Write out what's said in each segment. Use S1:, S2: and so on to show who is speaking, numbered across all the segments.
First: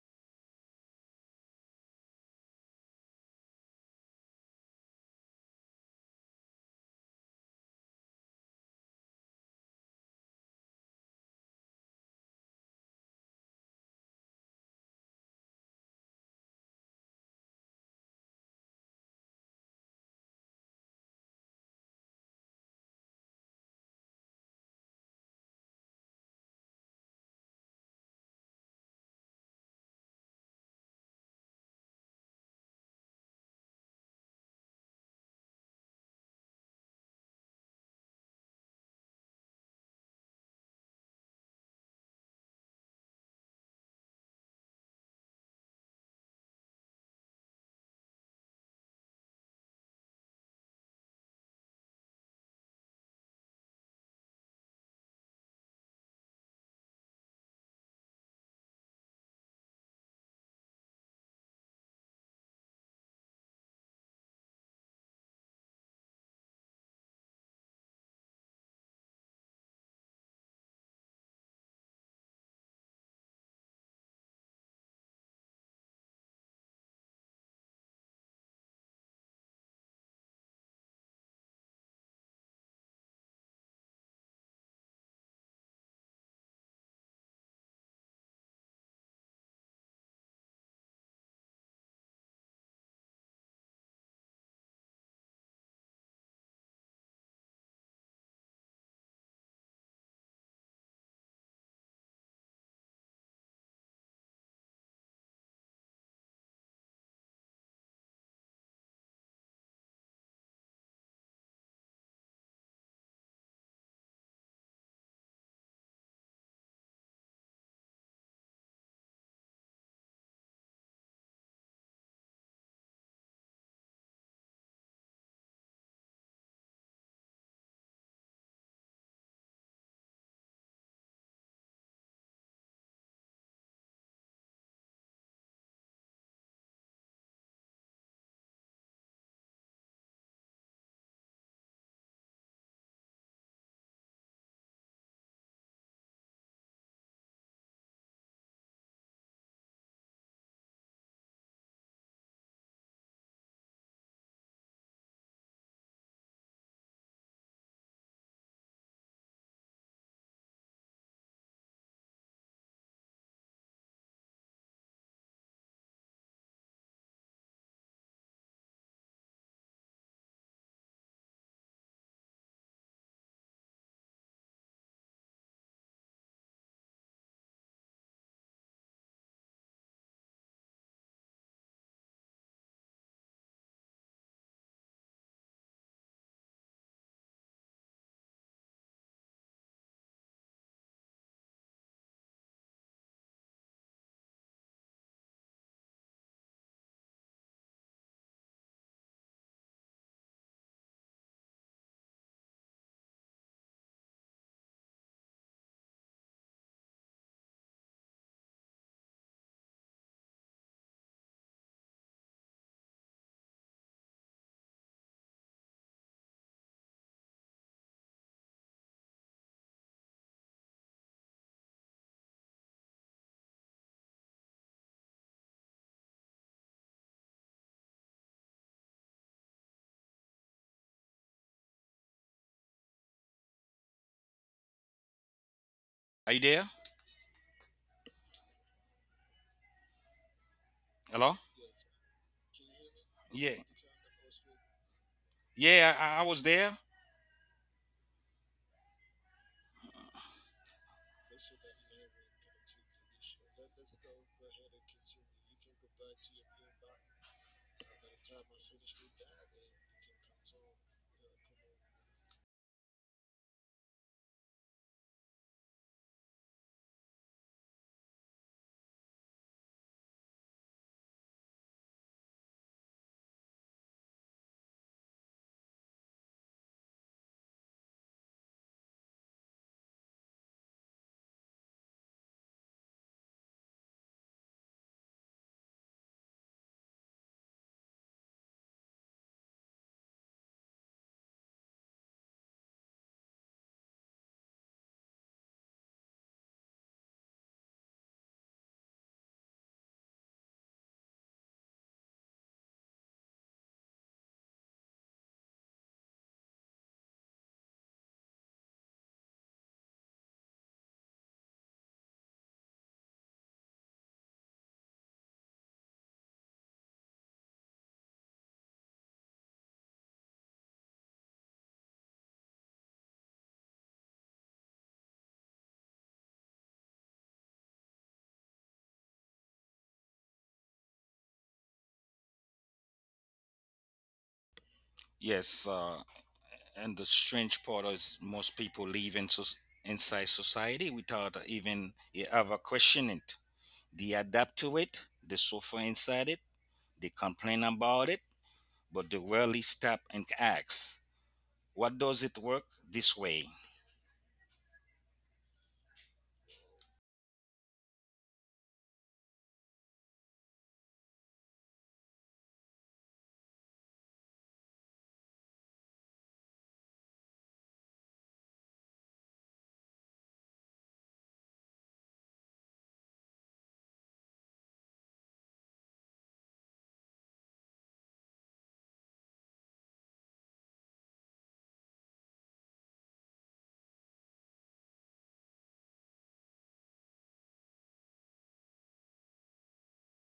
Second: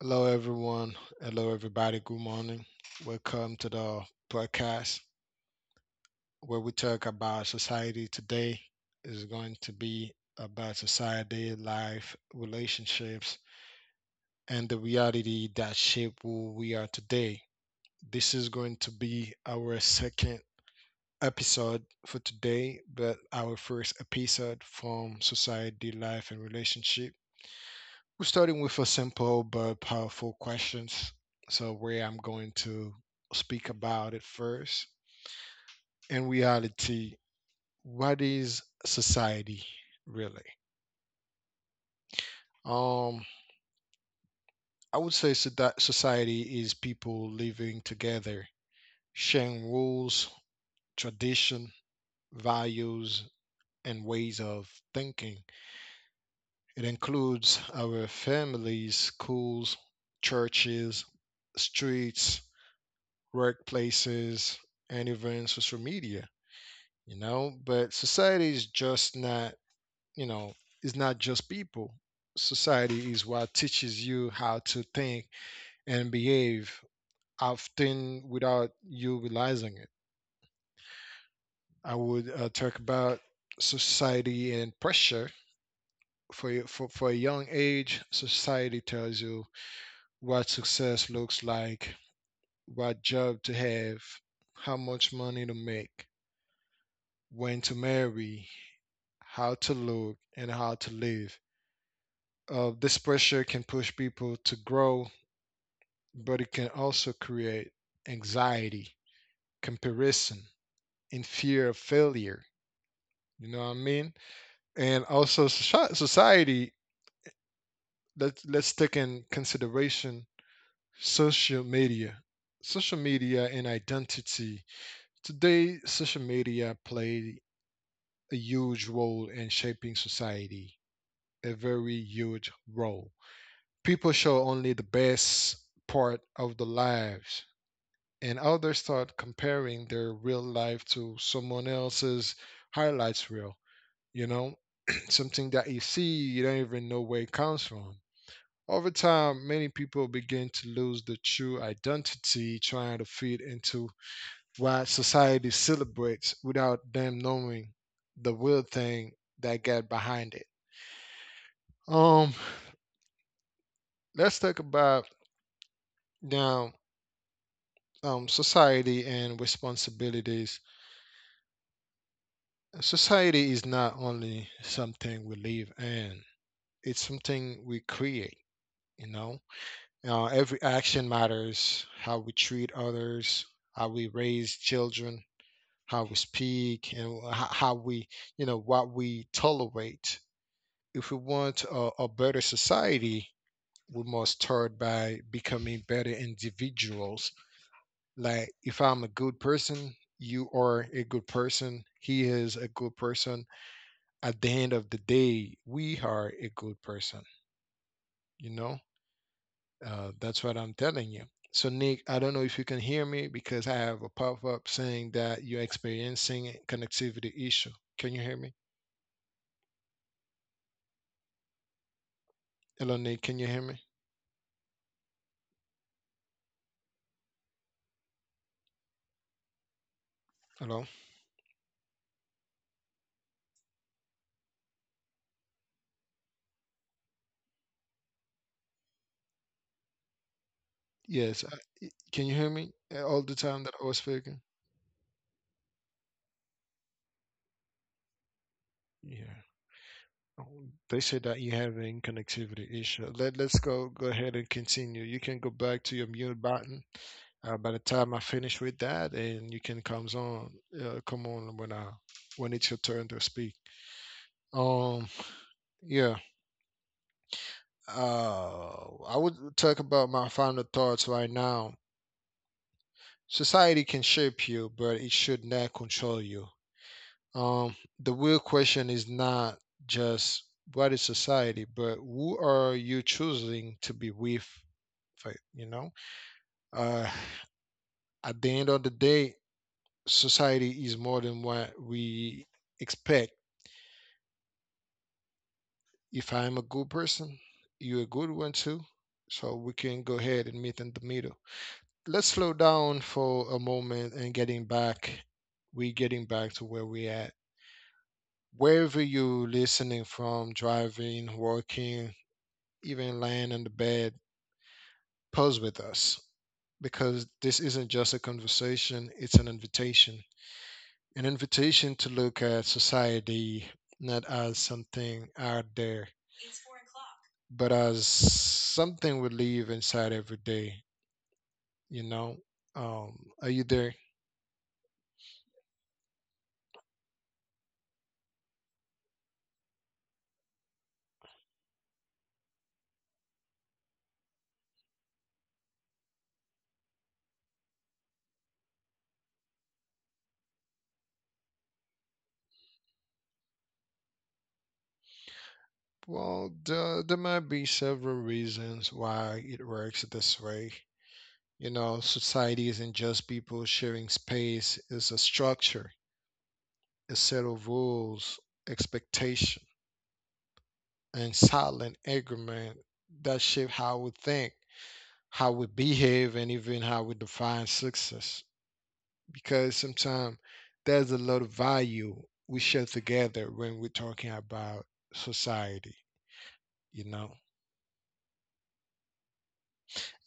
S1: Hello, everyone. Hello, everybody. Good morning. Welcome to the podcast where we talk about society today. Is going to be about society, life, relationships, and the reality that shape who we are today. This is going to be our second episode for today, but our first episode from society, life, and relationship. We're starting with a simple but powerful questions. So where I'm going to speak about it first. In reality, what is society really? Um, I would say so that society is people living together, sharing rules, tradition, values, and ways of thinking. It includes our families, schools, churches, streets, workplaces, and even social media, But society is just not, you know, is not just people. Society is what teaches you how to think and behave, often without you realizing it. I would talk about society and pressure. For a young age, society tells you what success looks like, what job to have, how much money to make when to marry, how to look, and how to live. This pressure can push people to grow, but it can also create anxiety, comparison, and fear of failure. You know what I mean? And also society. Let's take in consideration social media, social media and identity. Today, social media play a huge role in shaping society. A very huge role. People show only the best part of the lives, and others start comparing their real life to someone else's highlights reel, you know, something that you see, you don't even know where it comes from. Over time, many people begin to lose the true identity trying to fit into what society celebrates without them knowing the real thing that got behind it. Um, let's talk about now society and responsibilities. Society is not only something we live in, it's something we create, you know? Every action matters how we treat others, how we raise children, how we speak, and how we, you know, what we tolerate. If we want a better society, we must start by becoming better individuals like if I'm a good person, you are a good person, he is a good person, at the end of the day we are a good person, you know. That's what I'm telling you. So Nick, I don't know if you can hear me because I have a pop-up saying that you're experiencing a connectivity issue. Can you hear me? Hello Nick, can you hear me? Hello?
S2: Are you there? Hello?
S1: Yes, can you hear me all the
S2: Yeah.
S1: time that I was speaking?
S2: Yeah, I was there.
S1: Yeah. They said that you having connectivity issue. Let's go ahead and continue. You can go back to your mute button. By the time I finish with that, and you can come on, come on when I when it's your turn to speak. Um, yeah. I would talk about my final thoughts right now. Society can shape you, but it should not control you. The real question is not just what is society, but who are you choosing to be with fight, you know. uh, at the end of the day, society is more than what we expect. If I'm a good person, you're a good one too, so we can go ahead and meet in the middle. Let's slow down for a moment and getting back, we getting back to where we at. Wherever you listening from, driving, working, even lying in the bed, pause with us, because this isn't just a conversation, it's an invitation. An invitation to look at society not as something out there, but as something we live inside every day. You know, are you there?
S2: Yes, and the strange part is most people live in inside society without ever questioning it. They adapt to it, they suffer inside it, they complain about it, but they rarely stop and ask, what does it work this way?
S1: Well, there might be several reasons why it works this way. You know, society isn't just people sharing space, it's a structure, a set of rules, expectation, and silent agreement that shape how we think, how we behave, and even how we define success. Because sometimes there's a lot of value we share together when we're talking about society, you know?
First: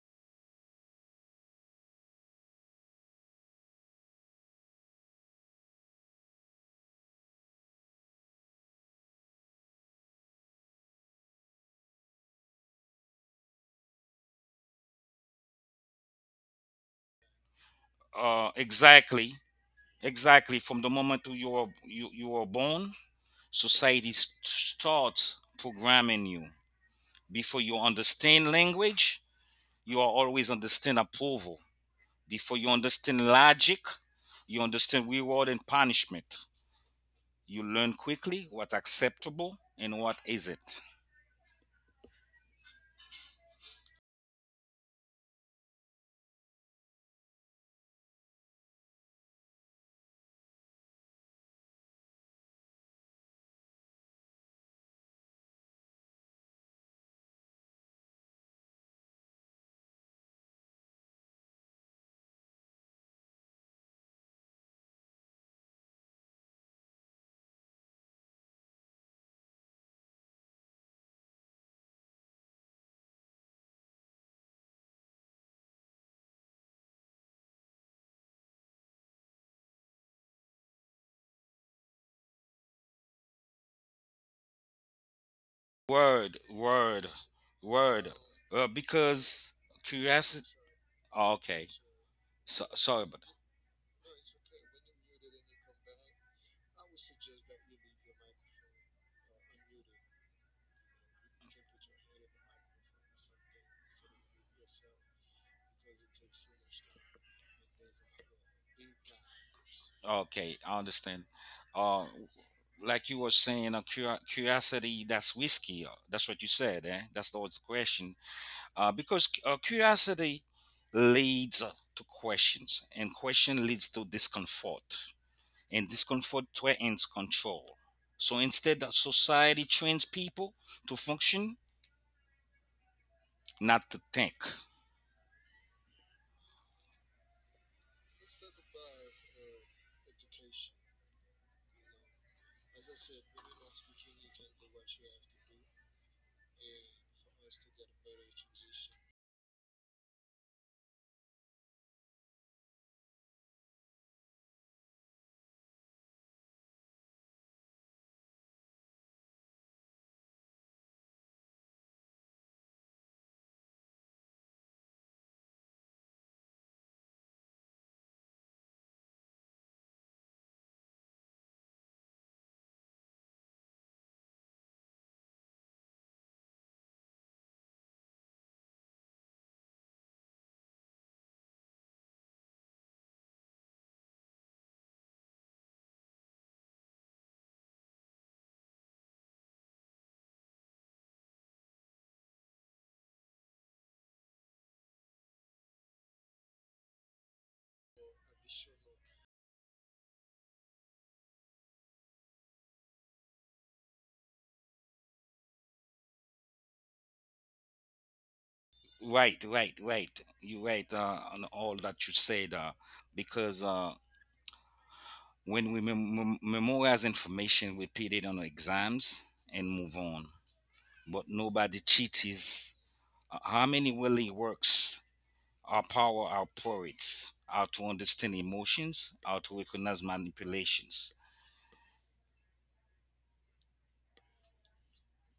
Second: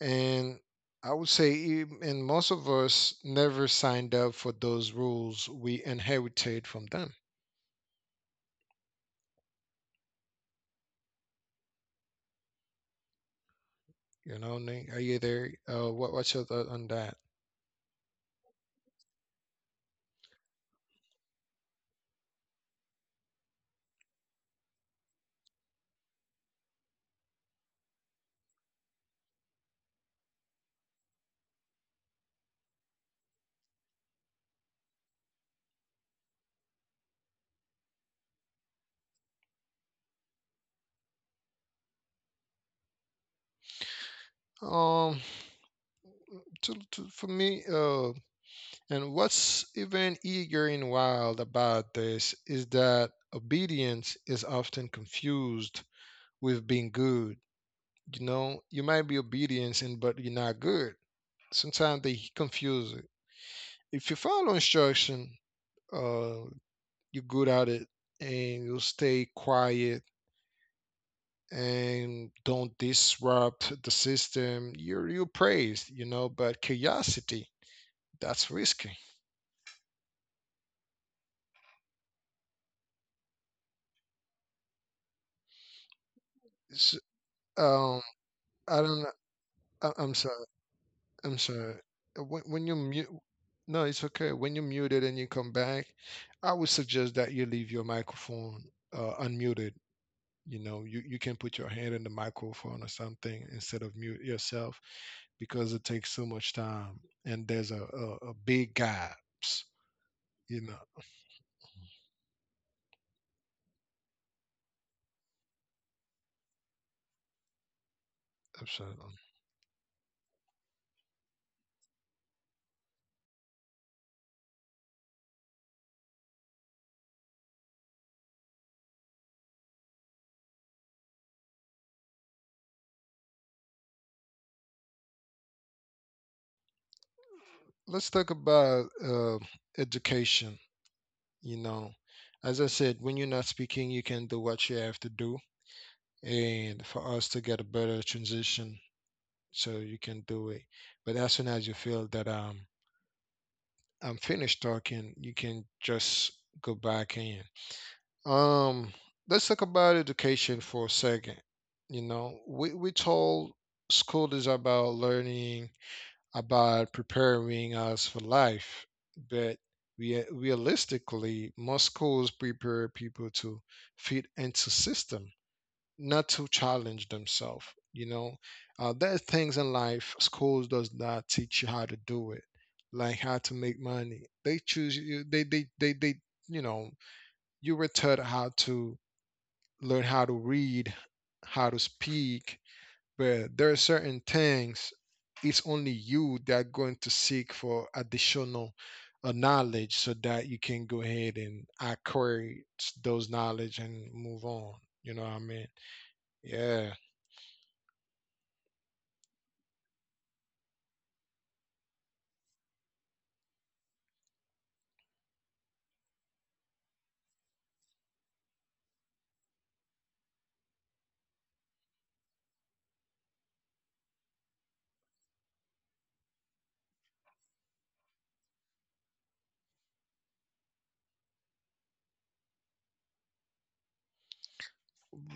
S1: And I would say, and most of us never signed up for those rules we inherited from them. You know, Nick? Are you there? What's your thought on that?
S2: Exactly, exactly. From the moment you are born, society starts programming you. Before you understand language, you are always understand approval. Before you understand logic, you understand reward and punishment. You learn quickly what acceptable and what isn't.
S1: Um, for me, and what's even eager and wild about this is that obedience is often confused with being good. You know, you might be obedient and but you're not good. Sometimes they confuse it. If you follow instruction, uh, you're good at it, and you stay quiet and don't disrupt the system. You praised, you know. But curiosity, that's risky.
S2: Word,
S1: S
S2: word,
S1: um,
S2: word.
S1: I don't know.
S2: Because
S1: I- I'm sorry.
S2: curiosity. Oh,
S1: I'm
S2: okay.
S1: sorry.
S2: So,
S1: When you
S2: sorry,
S1: mute,
S2: but
S1: no, it's okay. When you mute it and you come back, I would suggest that you leave your microphone unmuted. You can put your hand in the microphone or something instead of mute yourself because it takes so much time and there's a big gaps.
S2: Okay,
S1: You
S2: I
S1: know,
S2: understand. Uh, like you were saying, a curiosity that's whiskey. That's what you said, eh? That's the old question.
S1: I'm sorry.
S2: Because Curiosity leads to questions, and question leads to discomfort, and discomfort threatens control. So instead that society trains people to function, not to think.
S1: Let's talk about education. You know, as I said, when you're not speaking, you can do what you have to do. And for us to get a better transition so you can do it. But as soon as you feel that I'm finished talking, you can just go back in. Um, let's talk about education for a second. You know, we told school is about learning, about preparing us for life, but we realistically most schools prepare people to fit into system not to challenge themselves. You know, there are things in life schools does not teach you how to do it, like how to make money. They choose you. They they. You know, you were taught how to learn how to read, how to speak, but there are certain things it's only you that are going to seek for additional knowledge so that you can go ahead and acquire those knowledge and move on. You know what I mean? Yeah.
S2: Right, right, right, you right, on all that you said. Because When we memorize information, we put it on exams and move on, but nobody cheats. How many really works? Our power operates out to understand emotions, out to recognize manipulations.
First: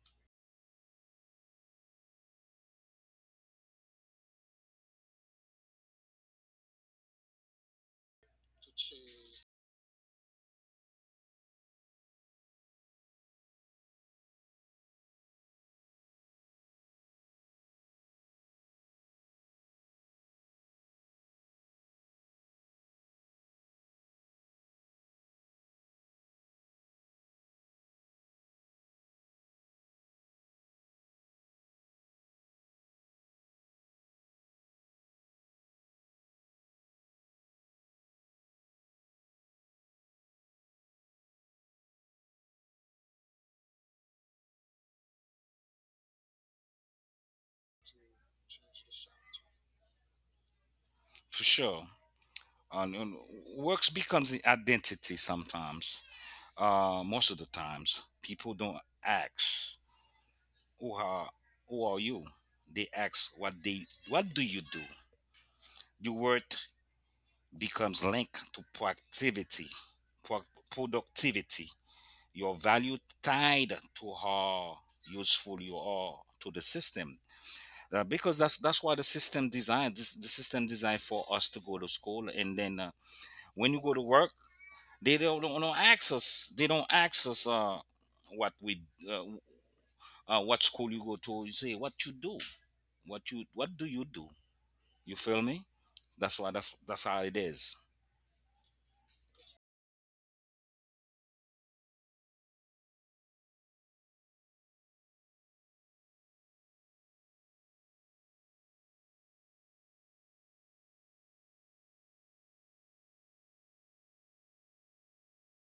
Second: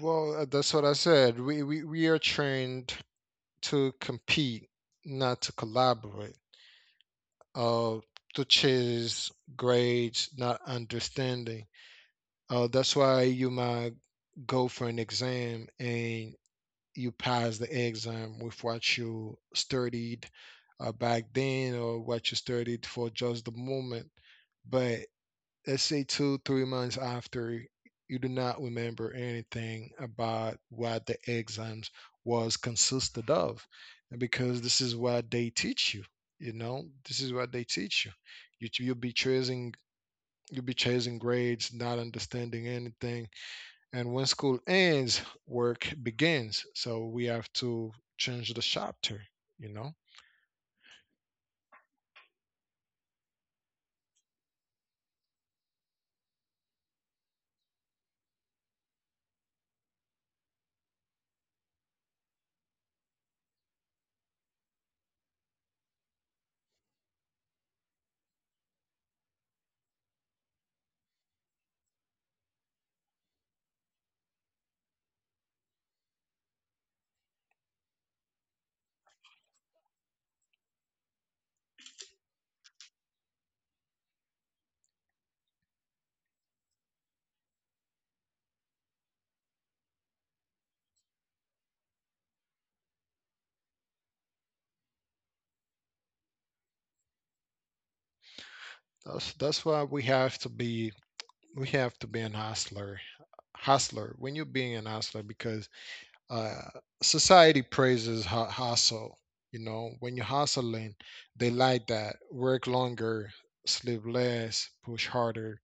S1: Well, that's what I said. We are trained to compete, not to collaborate, uh, to chase grades, not understanding. That's why you might go for an exam and you pass the exam with what you studied back then or what you studied for just the moment. But let's say two, 3 months after, you do not remember anything about what the exams was consisted of. Because this is what they teach you, you know, this is what they teach you. You'll be chasing, you'll be chasing grades, not understanding anything. And when school ends, work begins. So we have to change the chapter, you know?
S2: For sure. And works becomes the identity sometimes. Most of the times, people don't ask who are who are you. They ask what do you do. The word becomes linked to proactivity, pro- productivity. Your value tied to how useful you are to the system. Because That's why the system designed this, the system designed for us to go to school, and then when you go to work, they don't access what we, uh, what school you go to, you say what you do, what do you do, you feel me? That's why, that's how it is.
S1: That's why we have to be, we have to be an hustler, hustler. When you're being an hustler because Uh, society praises hustle. You know, when you're hustling, they like that. Work longer, sleep less, push harder,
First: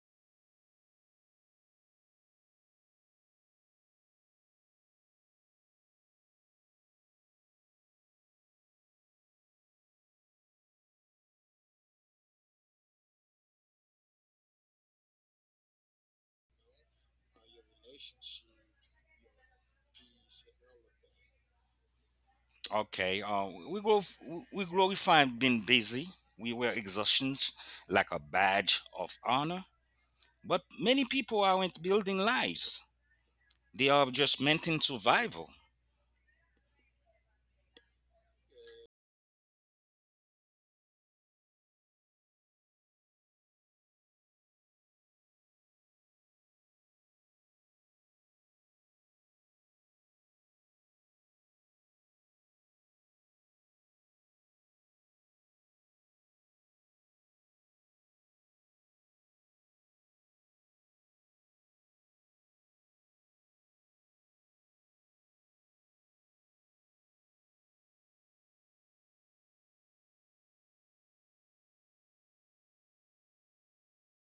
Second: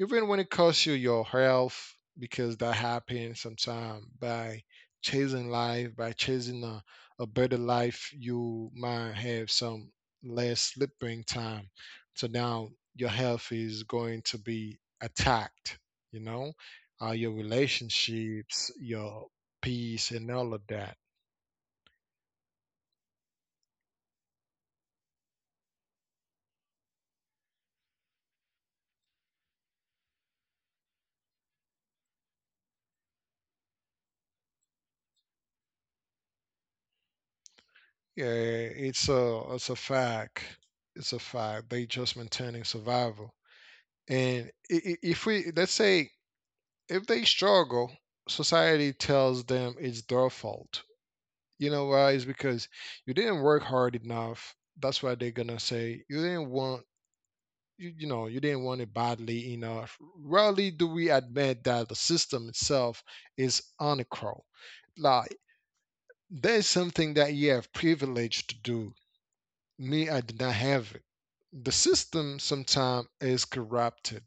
S1: even when it costs you your health, because that happens sometimes by chasing life, by chasing a better life. You might have some less sleeping time, so now your health is going to be attacked, you know. Your relationships, your peace, and all of that.
S2: Okay. We grow, we glorify being busy, we wear exhaustions like a badge of honor, but many people aren't building lives, they are just meant in survival.
S1: Yeah, it's a fact, it's a fact. They just maintaining survival. And if we, let's say, if they struggle, society tells them it's their fault. You know why? It's because you didn't work hard enough. That's why they're gonna say you didn't want you know, you didn't want it badly enough. Rarely do we admit that the system itself is unequal. Like there's something that you have privilege to do. Me, I did not have it. The system sometimes is corrupted.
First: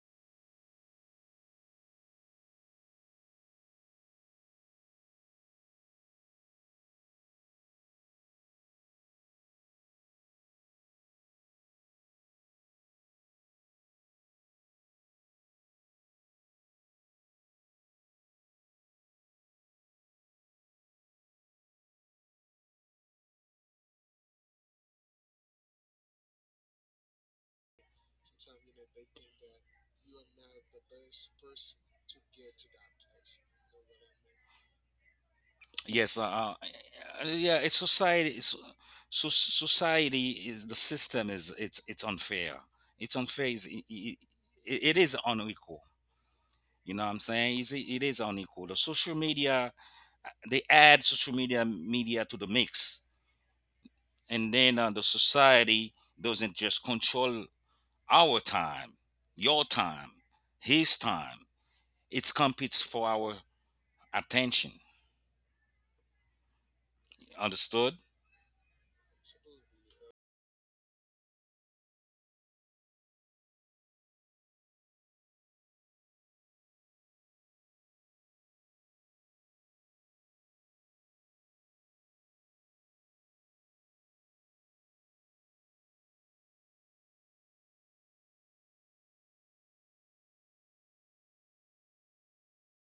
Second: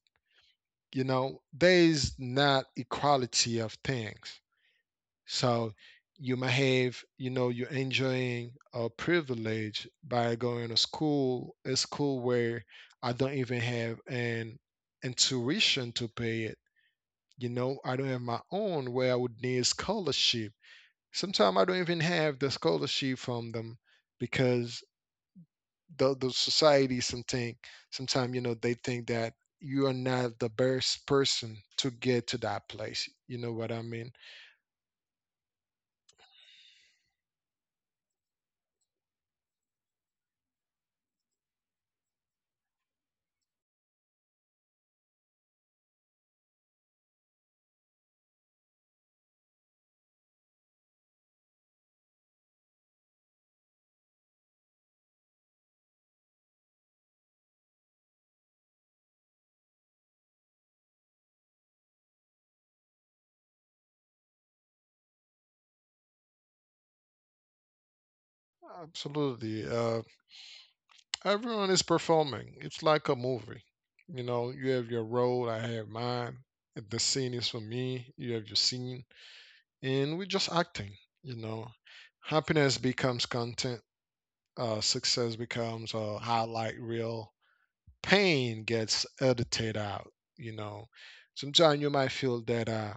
S1: You know, there is not equality of things. So you might have, you know, you're enjoying a privilege by going to school, a school where I don't even have an tuition to pay it. You know, I don't have my own where I would need scholarship. Sometimes I don't even have the scholarship from them because the society something sometimes, you know, they think that you are not the best person to get to that place. You know what I mean?
S2: Yes, yeah. It's society. So society is, the system is, it's unfair. It's unfair. It is unequal. You know what I'm saying? It is unequal. The social media, they add social media to the mix, and then the society doesn't just control our time, your time, his time. It competes for our attention. Understood?
S1: Absolutely. Everyone is performing. It's like a movie. You know, you have your role, I have mine. The scene is for me, you have your scene. And we're just acting, you know. Happiness becomes content, success becomes a highlight reel, pain gets edited out you know Sometimes you might feel that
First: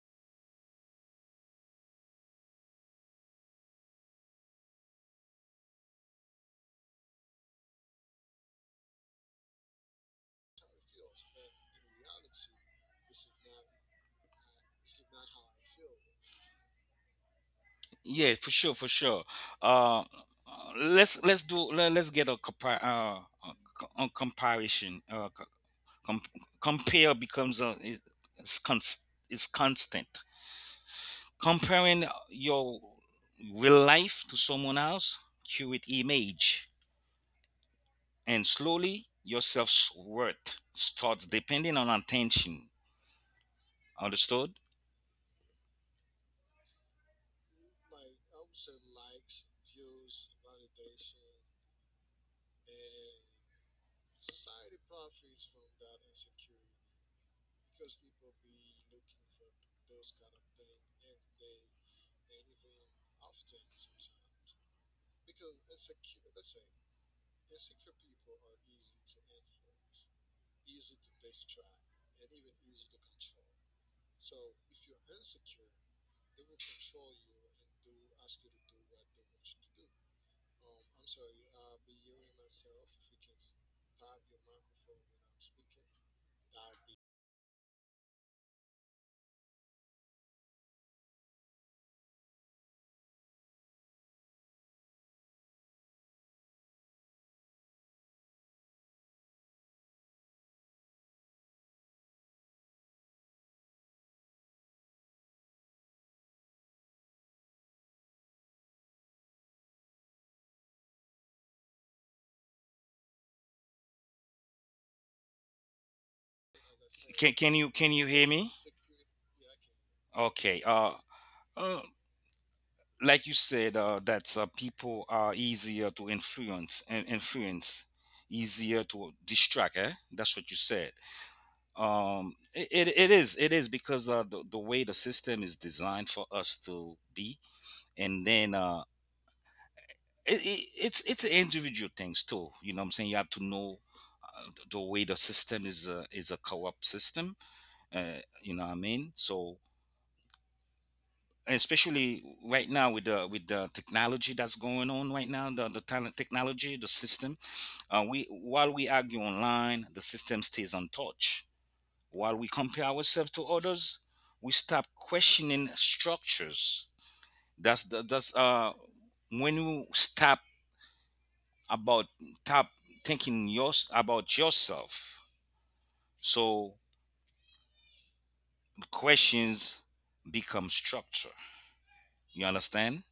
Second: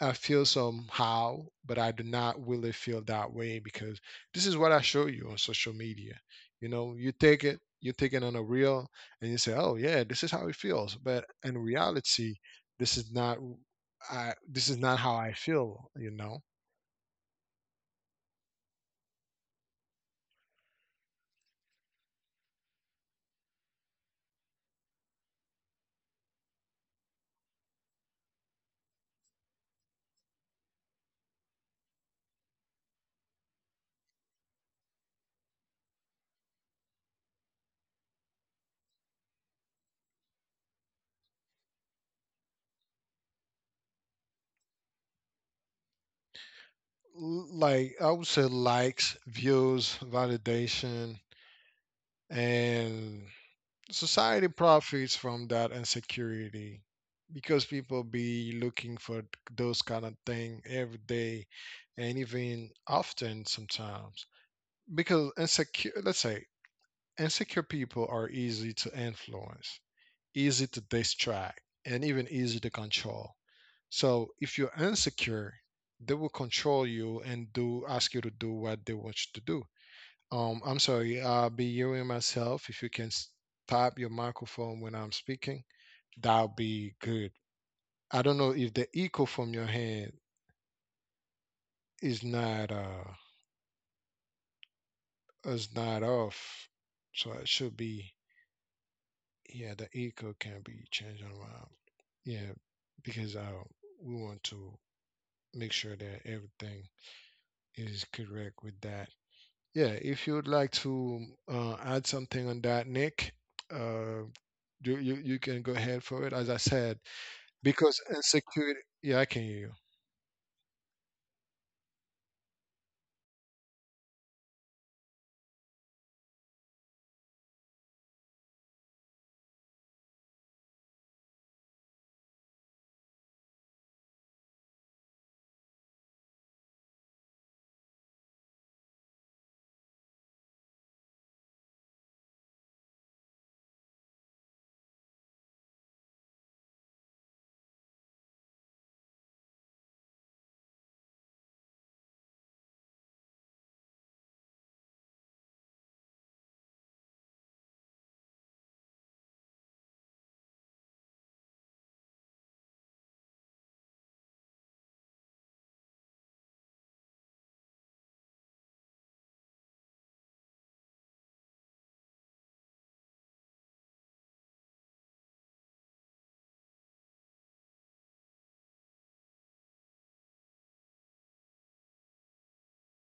S1: I feel somehow, but I do not really feel that way because this is what I show you on social media. You know, you take it, you take it on a reel and you say, oh yeah, this is how it feels, but in reality this is not w- I this is not how I feel.
S2: Yeah, for sure, for sure. Uh, let's get a a comparison. Com- Compare becomes a is const is constant. Comparing your real life to someone else, curate image, and slowly your self worth starts depending on attention. Understood?
S1: Like I would say likes, views, validation, and society profits from that insecurity because people be looking for those kind of thing every day and even often sometimes. Because insecure, let's say, insecure people are easy to influence, easy to distract, and even easy to control. So if you're insecure, they will control you and do ask you to do what they want you to do. I'm sorry, I'll be hearing myself. If you can stop your microphone when I'm speaking, that'll be good. I don't know if the echo from your hand is not uh is not off, so it should be. Yeah, the echo can be changed around. Yeah, because we want to make sure that everything is correct with that. Yeah, if you would like to add something on that, Nick, uh, you, you can go ahead for it. As I said
S2: Can can
S1: because
S2: you hear me?
S1: insecurity. Yeah, I can hear you.
S2: Okay. Uh, like you said, that people are easier to influence, easier to distract. Eh? That's what you said. It is, it is, because the way the system is designed for us to be, and then it's individual things too. You know what I'm saying? You have to know. The way the system is is a corrupt system, you know what I mean. So, and especially right now, with the technology that's going on right now, the talent technology, the system, we, while we argue online, the system stays untouched, while we compare ourselves to others, we stop questioning structures. That's the, that's When you stop about stop thinking yours about yourself, so questions become structure, you understand.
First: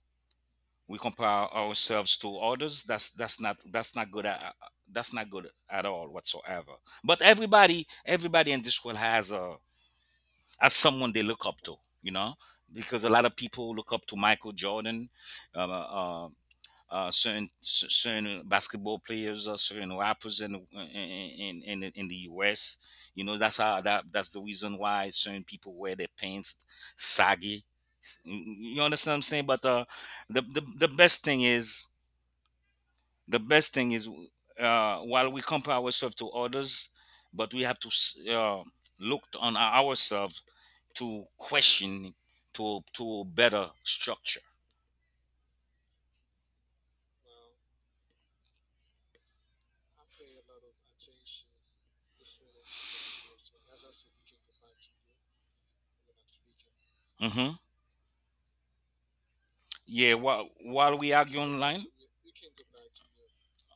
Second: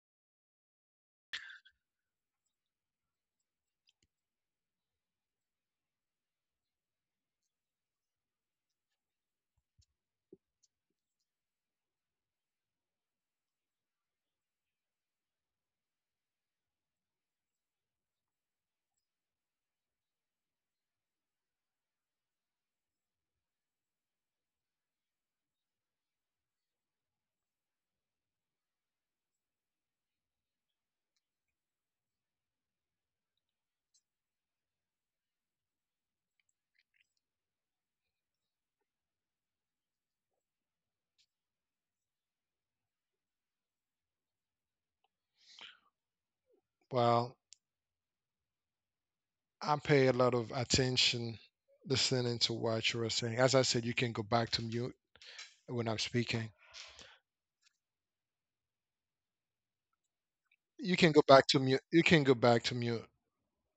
S2: We compare ourselves to others, that's not good that's not good at all whatsoever. But everybody, everybody in this world has a, has someone they look up to, you know. Because a lot of people look up to Michael Jordan, um, uh, certain certain basketball players, or certain rappers in, in the U.S. You know, that's how, that's the reason why certain people wear their pants saggy. You you understand what I'm saying? But the best thing is, the best thing is while we compare ourselves to others, but we have to look on ourselves to question, to a better structure.
S1: Well, I pay a lot of attention listening to what you were saying. As I said, you can go back to mute when I'm speaking.
S2: Mm-hmm. Yeah, while
S1: You can
S2: we
S1: go
S2: argue
S1: back to mute.
S2: online.
S1: You can go back to mute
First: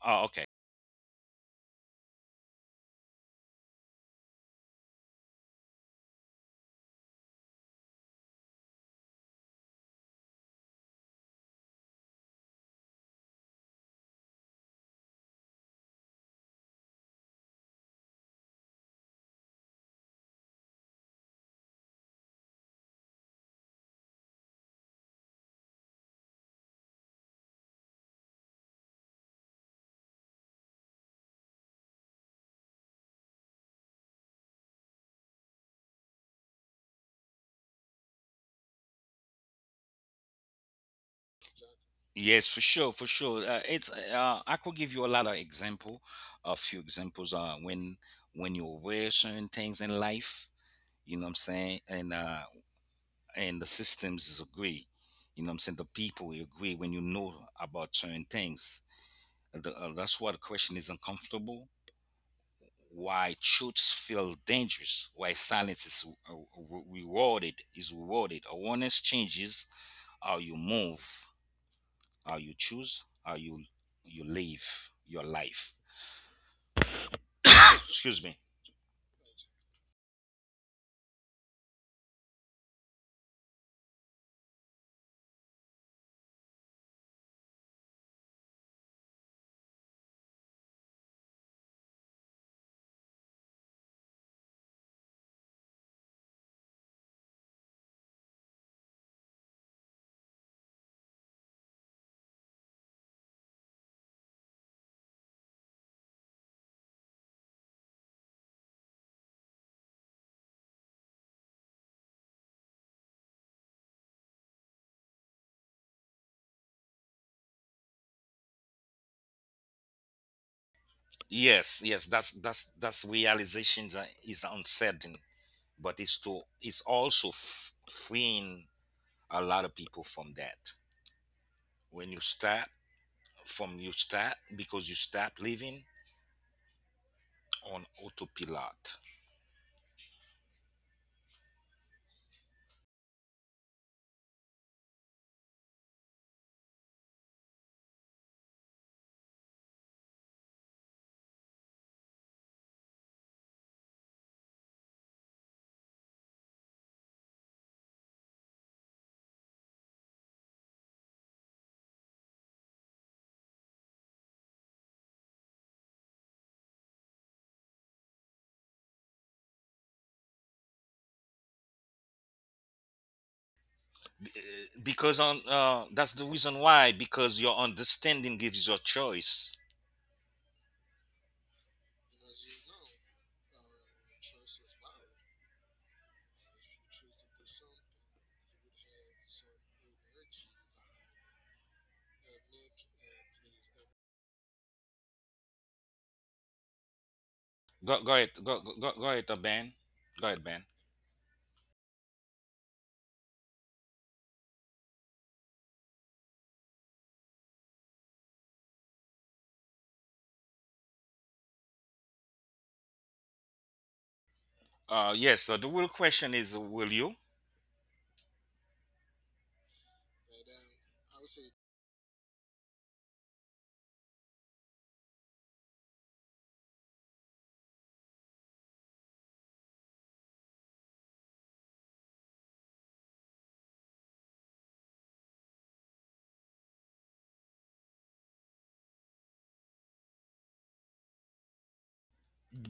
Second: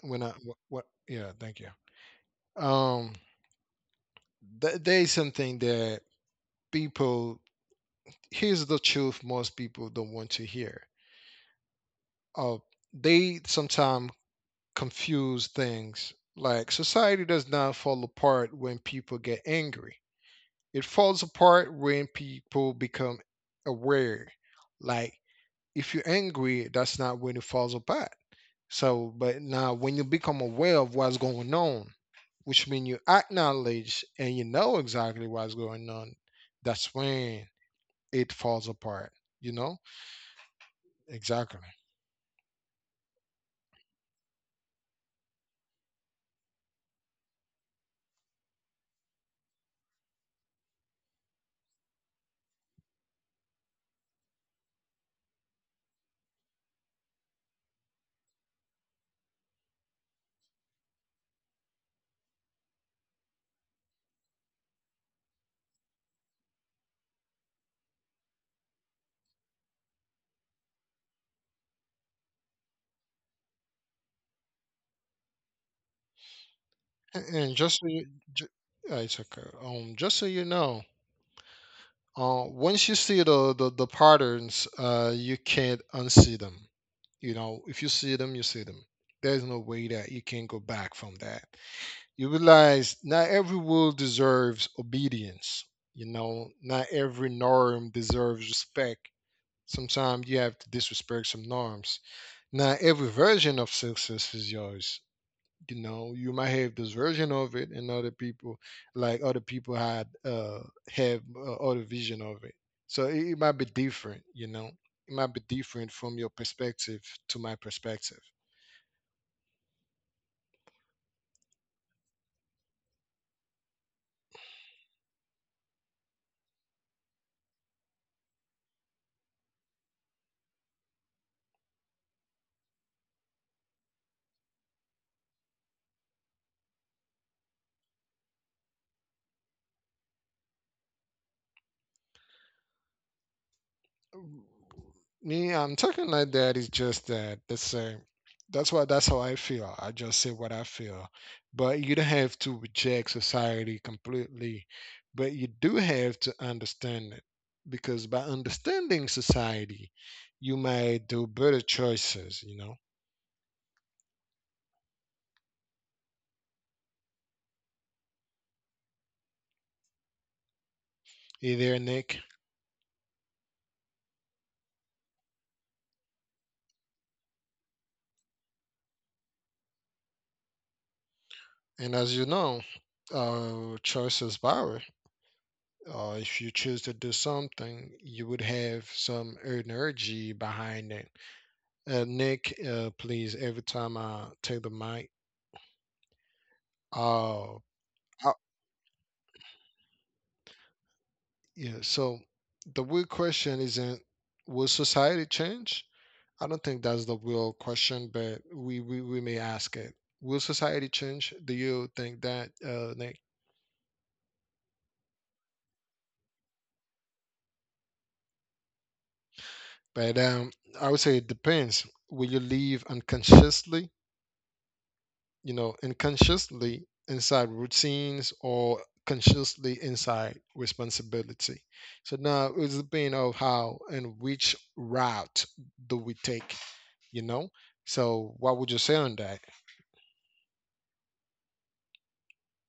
S1: when
S2: Oh,
S1: I.
S2: okay.
S1: What? What yeah. Thank you. Um. There is something that people, here's the truth most people don't want to hear. Uh, they sometimes confuse things like society does not fall apart when people get angry. It falls apart when people become aware. Like if you're angry, that's not when it falls apart. So, but now when you become aware of what's going on, which means you acknowledge and you know exactly what's going on, that's when it falls apart. You know exactly.
S2: Yes, for sure, for sure. It's I could give you a lot of example, a few examples. When you aware certain things in life, you know what I'm saying, and the systems agree, you know what I'm saying. The people will agree when you know about certain things. That's why the question is uncomfortable. Why truths feel dangerous? Why silence is rewarded? Is rewarded? Awareness changes how you move, how you choose, how you live your life.
S1: And just so you,
S2: Excuse me.
S1: ju- it's okay. Just so you know, once you see the patterns, you can't unsee them. You know, if you see them, you see them. There's no way that you can go back from that. You realize not every rule deserves obedience. You know, not every norm deserves respect. Sometimes you have to disrespect some norms. Not every version of success is yours. You know, you might have this version of it and other people, like other people had have other vision of it, so it might be different. You know, it might be different from your perspective to my perspective.
S2: Yes, yes, that's realizations is uncertain, but it's also freeing a lot of people from that. When you start, from you start, because you start living on autopilot.
S1: Me, I'm talking like that. It's just that the same. That's why. That's how I feel. I just say what I feel. But you don't have to reject society completely. But you do have to understand it, because by understanding society, you might do better choices. You know. Hey there, Nick.
S2: Eh, because on That's the reason why, because your understanding gives you a choice.
S1: And as you know, choice is power. If you choose to do something, you would have some energy behind it. Nick, please, every time I take the mic. Oh, I,
S2: Go ahead, Ben. Go ahead, Ben.
S1: yeah, so the real question isn't will society change? I don't think that's the real question, but we may ask it. Will society change? Do you think that, Nick?
S2: Yes, the real question is, will you?
S1: But I would say it depends. Will you live unconsciously, you know, unconsciously inside routines or consciously inside responsibility? So now it's depending on how and which route do we take, you know? So what would you say on that?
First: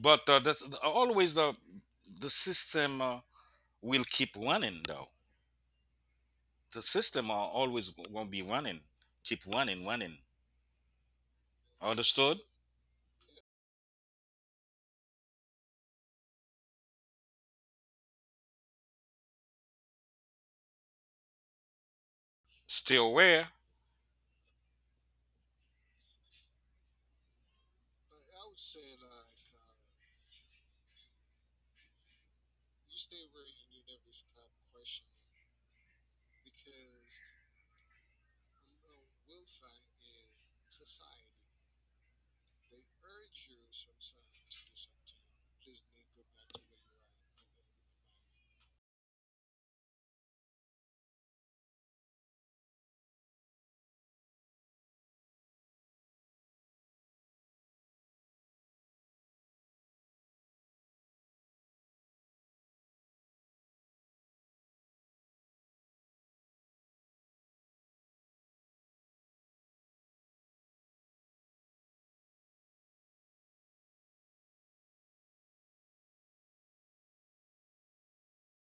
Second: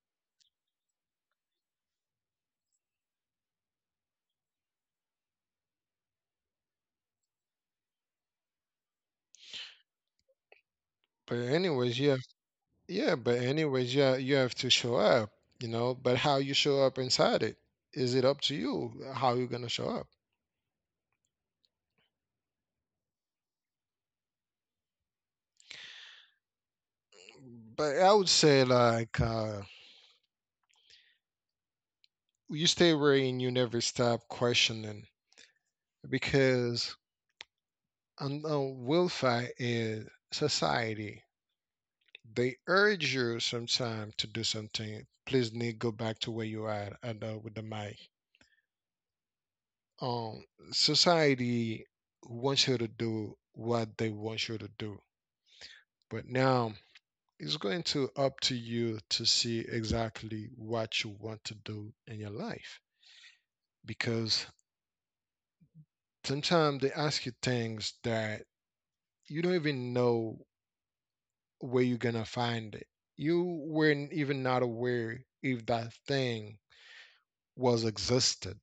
S2: But that's always the system, will keep running, though. The system are always won't be running, keep running, running.
S1: But anyways, yeah,
S2: Understood?
S1: yeah, but anyways, yeah, you have to show up, you know, but how you show up inside it, is it up to you how you're gonna show up?
S2: Stay aware?
S1: But I would say like you stay where and you never stop questioning, because and now welfare is society. They urge you sometimes to do something. Please, Nick, go back to where you are at, with the mic. Um, Society wants you to do what they want you to do, but now it's going to up to you to see exactly what you want to do in your life. Because sometimes they ask you things that you don't even know where you're gonna find it. You weren't even not aware if that thing was existed,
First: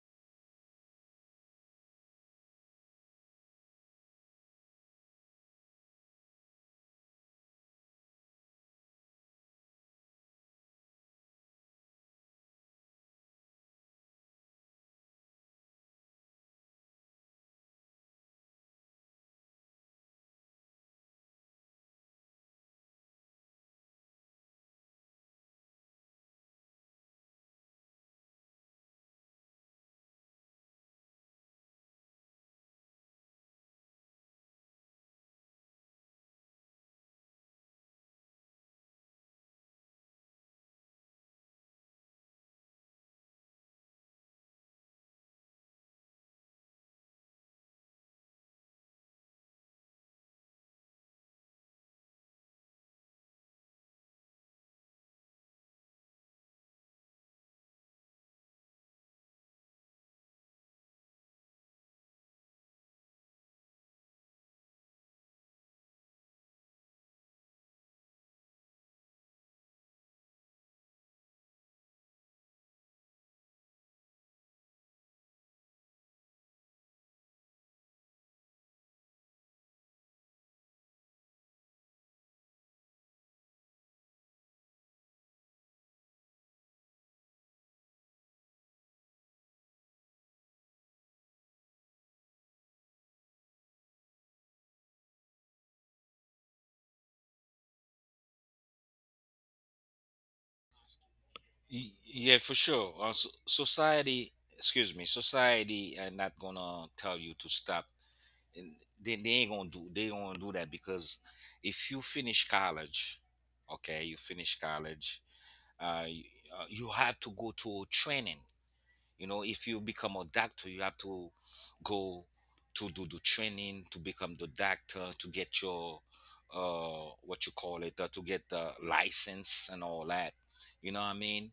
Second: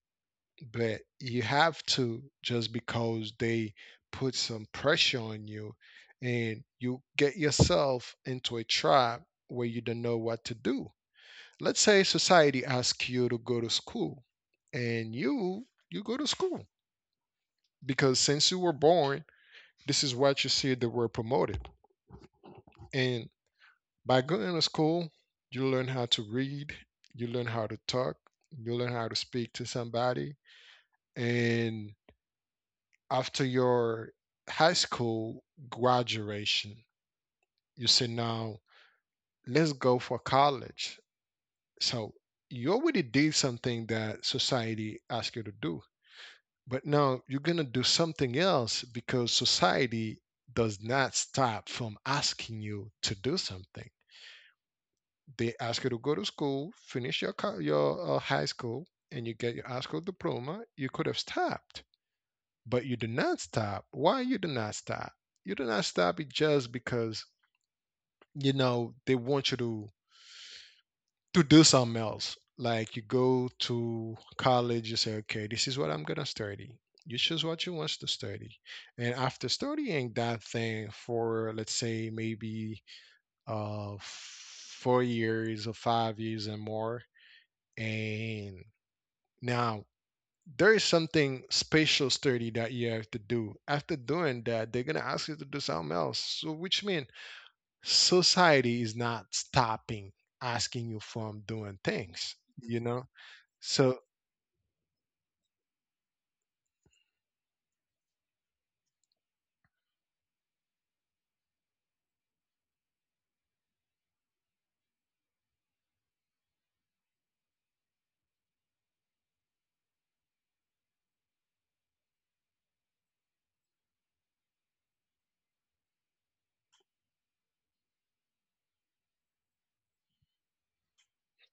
S1: but you have to just because they put some pressure on you and you get yourself into a trap where you don't know what to do. Let's say society asks you to go to school and you go to school because since you were born, this is what you see they were promoted. And by going to school, you learn how to read, you learn how to talk, you learn how to speak to somebody. And after your high school graduation, you say, now let's go for college. So you already did something that society asked you to do, but now you're going to do something else because society does not stop from asking you to do something. They ask you to go to school, finish your high school, and you get your high school diploma. You could have stopped, but you did not stop. Why you did not stop? You did not stop it just because you know they want you to do something else. Like you go to college, you say, okay, this is what I'm gonna study. You choose what you want to study, and after studying that thing for let's say maybe 4 years or 5 years and more. And now there is something spatial study that you have to do. After doing that, they're gonna ask you to do something else. So which means society is not stopping asking you from doing things,
S2: Yeah, for
S1: you
S2: sure.
S1: know? So
S2: Society, excuse me, society are not gonna tell you to stop. And they ain't gonna do, they gonna do that because if you finish college, okay, you finish college, uh, you, you have to go to a training. You know, if you become a doctor, you have to go to do the training to become the doctor to get your what you call it to get the license and all that. You know what I mean?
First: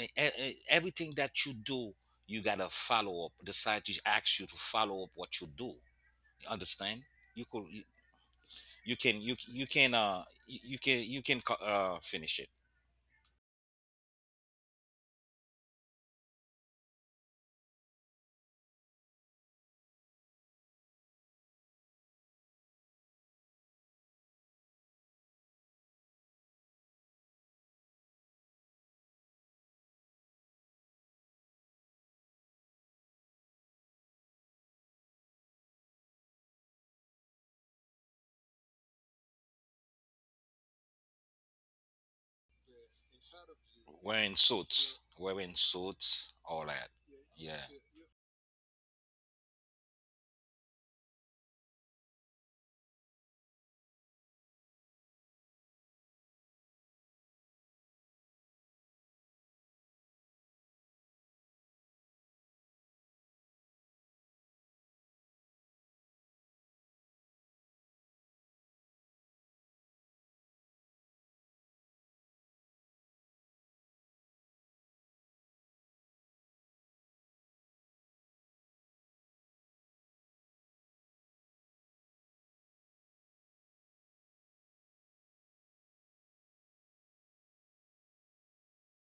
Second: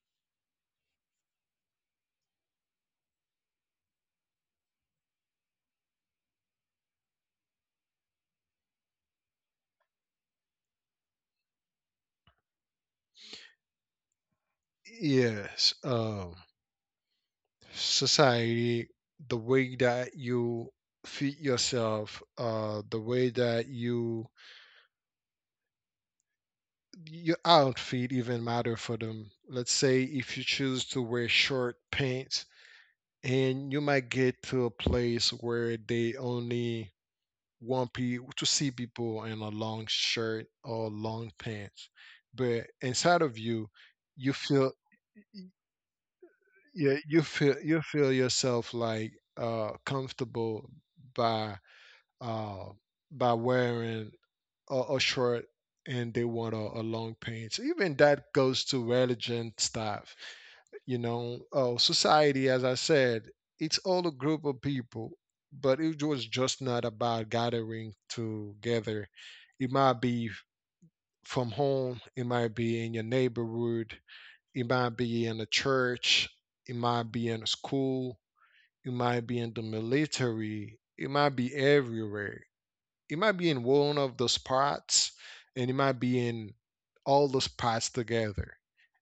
S2: Everything that you do, you gotta follow up. The scientist asks you to follow up what you do. You understand? You could you, you can you you can you you can co- finish it.
S1: yes, society, the way that you feed yourself, the way that you, your outfit even matter for them. Let's say if you choose to wear short pants and you might get to a place where they only want pe to see people in a long shirt or long pants, but inside of you you feel,
S2: Wearing suits, all that.
S1: yeah, you feel,
S2: Yeah.
S1: you feel yourself like comfortable by uh by wearing a short, and they want a long pants. Even that goes to religion stuff. You know, oh, society, as I said, it's all a group of people, but it was just not about gathering together. It might be from home, it might be in your neighborhood, it might be in a church, it might be in a school, it might be in the military, it might be everywhere, it might be in one of those parts, and it might be in all those parts together,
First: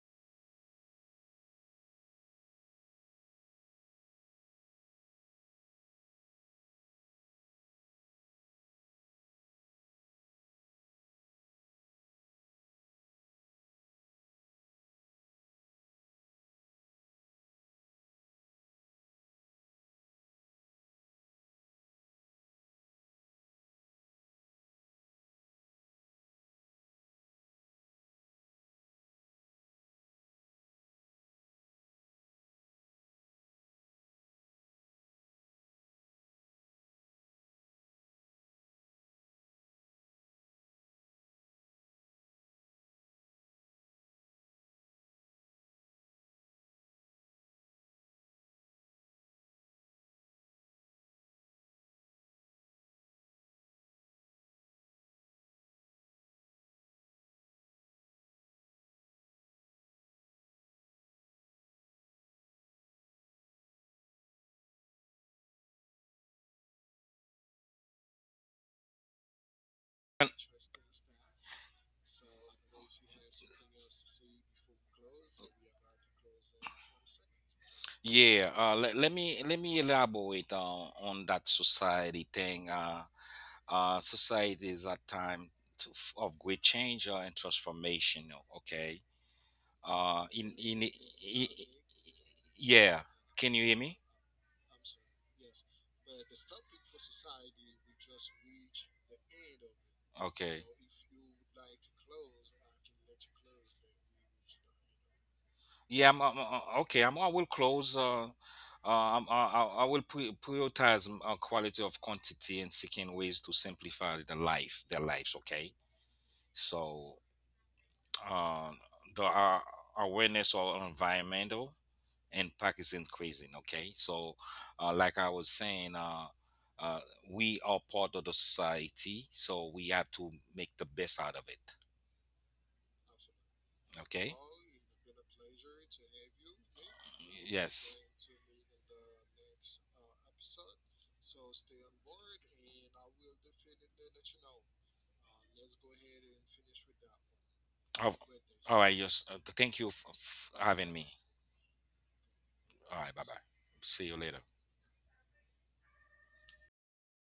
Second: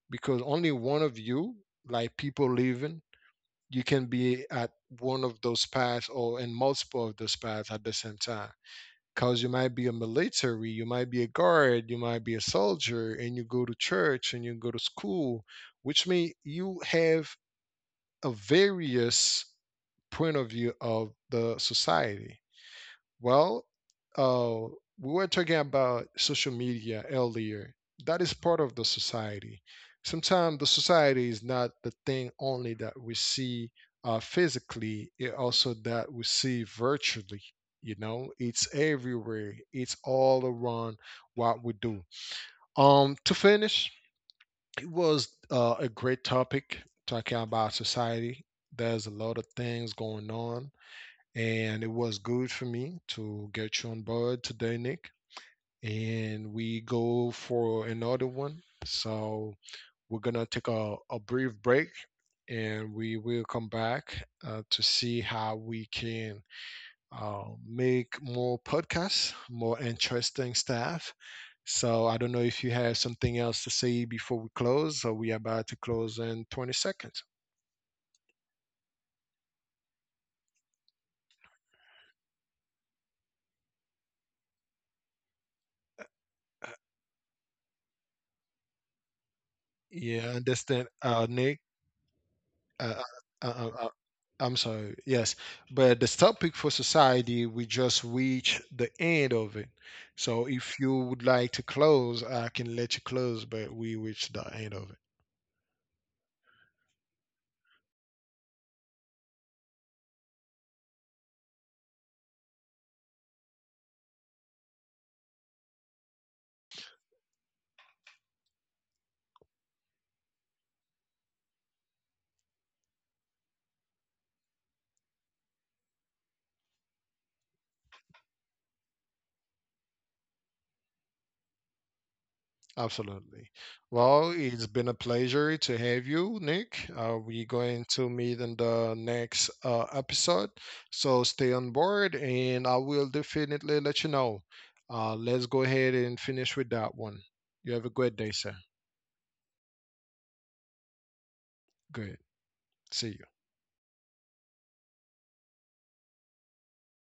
S1: because only one of you, like people living, you can be at one of those paths or in multiple of those paths at the same time, because you might be a military, you might be a guard, you might be a soldier, and you go to church and you go to school, which means you have a various point of view of the society. Well, uh, we were talking about social media earlier. That is part of the society. Sometimes the society is not the thing only that we see physically, it also that we see virtually. You know, it's everywhere. It's all around what we do. To finish, it was a great topic talking about society. There's a lot of things going on, and it was good for me to get you on board today, Nick. And we go for another one. So we're gonna take a brief break, and we will come back to see how we can make more podcasts, more interesting stuff. So I don't know if you have something else to say before we close. So we are about to close in 20 seconds.
S2: Yeah, let me elaborate on that society thing. Society is a time to, of great change and transformation. Okay.
S1: Yeah,
S2: Uh,
S1: I
S2: in, in
S1: understand,
S2: in
S1: Nick.
S2: yeah.
S1: uh, uh,
S2: Can you
S1: uh,
S2: hear
S1: uh,
S2: me?
S1: I'm sorry, yes. But the topic for society, we just reach the end of it. So
S2: Okay.
S1: if you would like to close, I can let you close, but we reached the end of it.
S2: Yeah, okay. I will close. I'm, I will prioritize quality of quantity and seeking ways to simplify the life, their lives. Okay, so uh, the awareness of environmental impact is increasing. Okay, so like I was saying, uh, we are part of the society, so we have to make the best out of it.
S1: Absolutely. Well,
S2: Okay.
S1: it's been a pleasure to have you, Nick. We're
S2: It's.
S1: going
S2: Yes.
S1: to meet in the next episode. So stay on board, and I will definitely let you know. Let's go ahead and finish with that one. You have a
S2: Oh,
S1: good day, sir.
S2: all right. Yes. Thank you for having me.
S1: Good.
S2: All
S1: See
S2: right.
S1: you.
S2: Bye bye. See you later.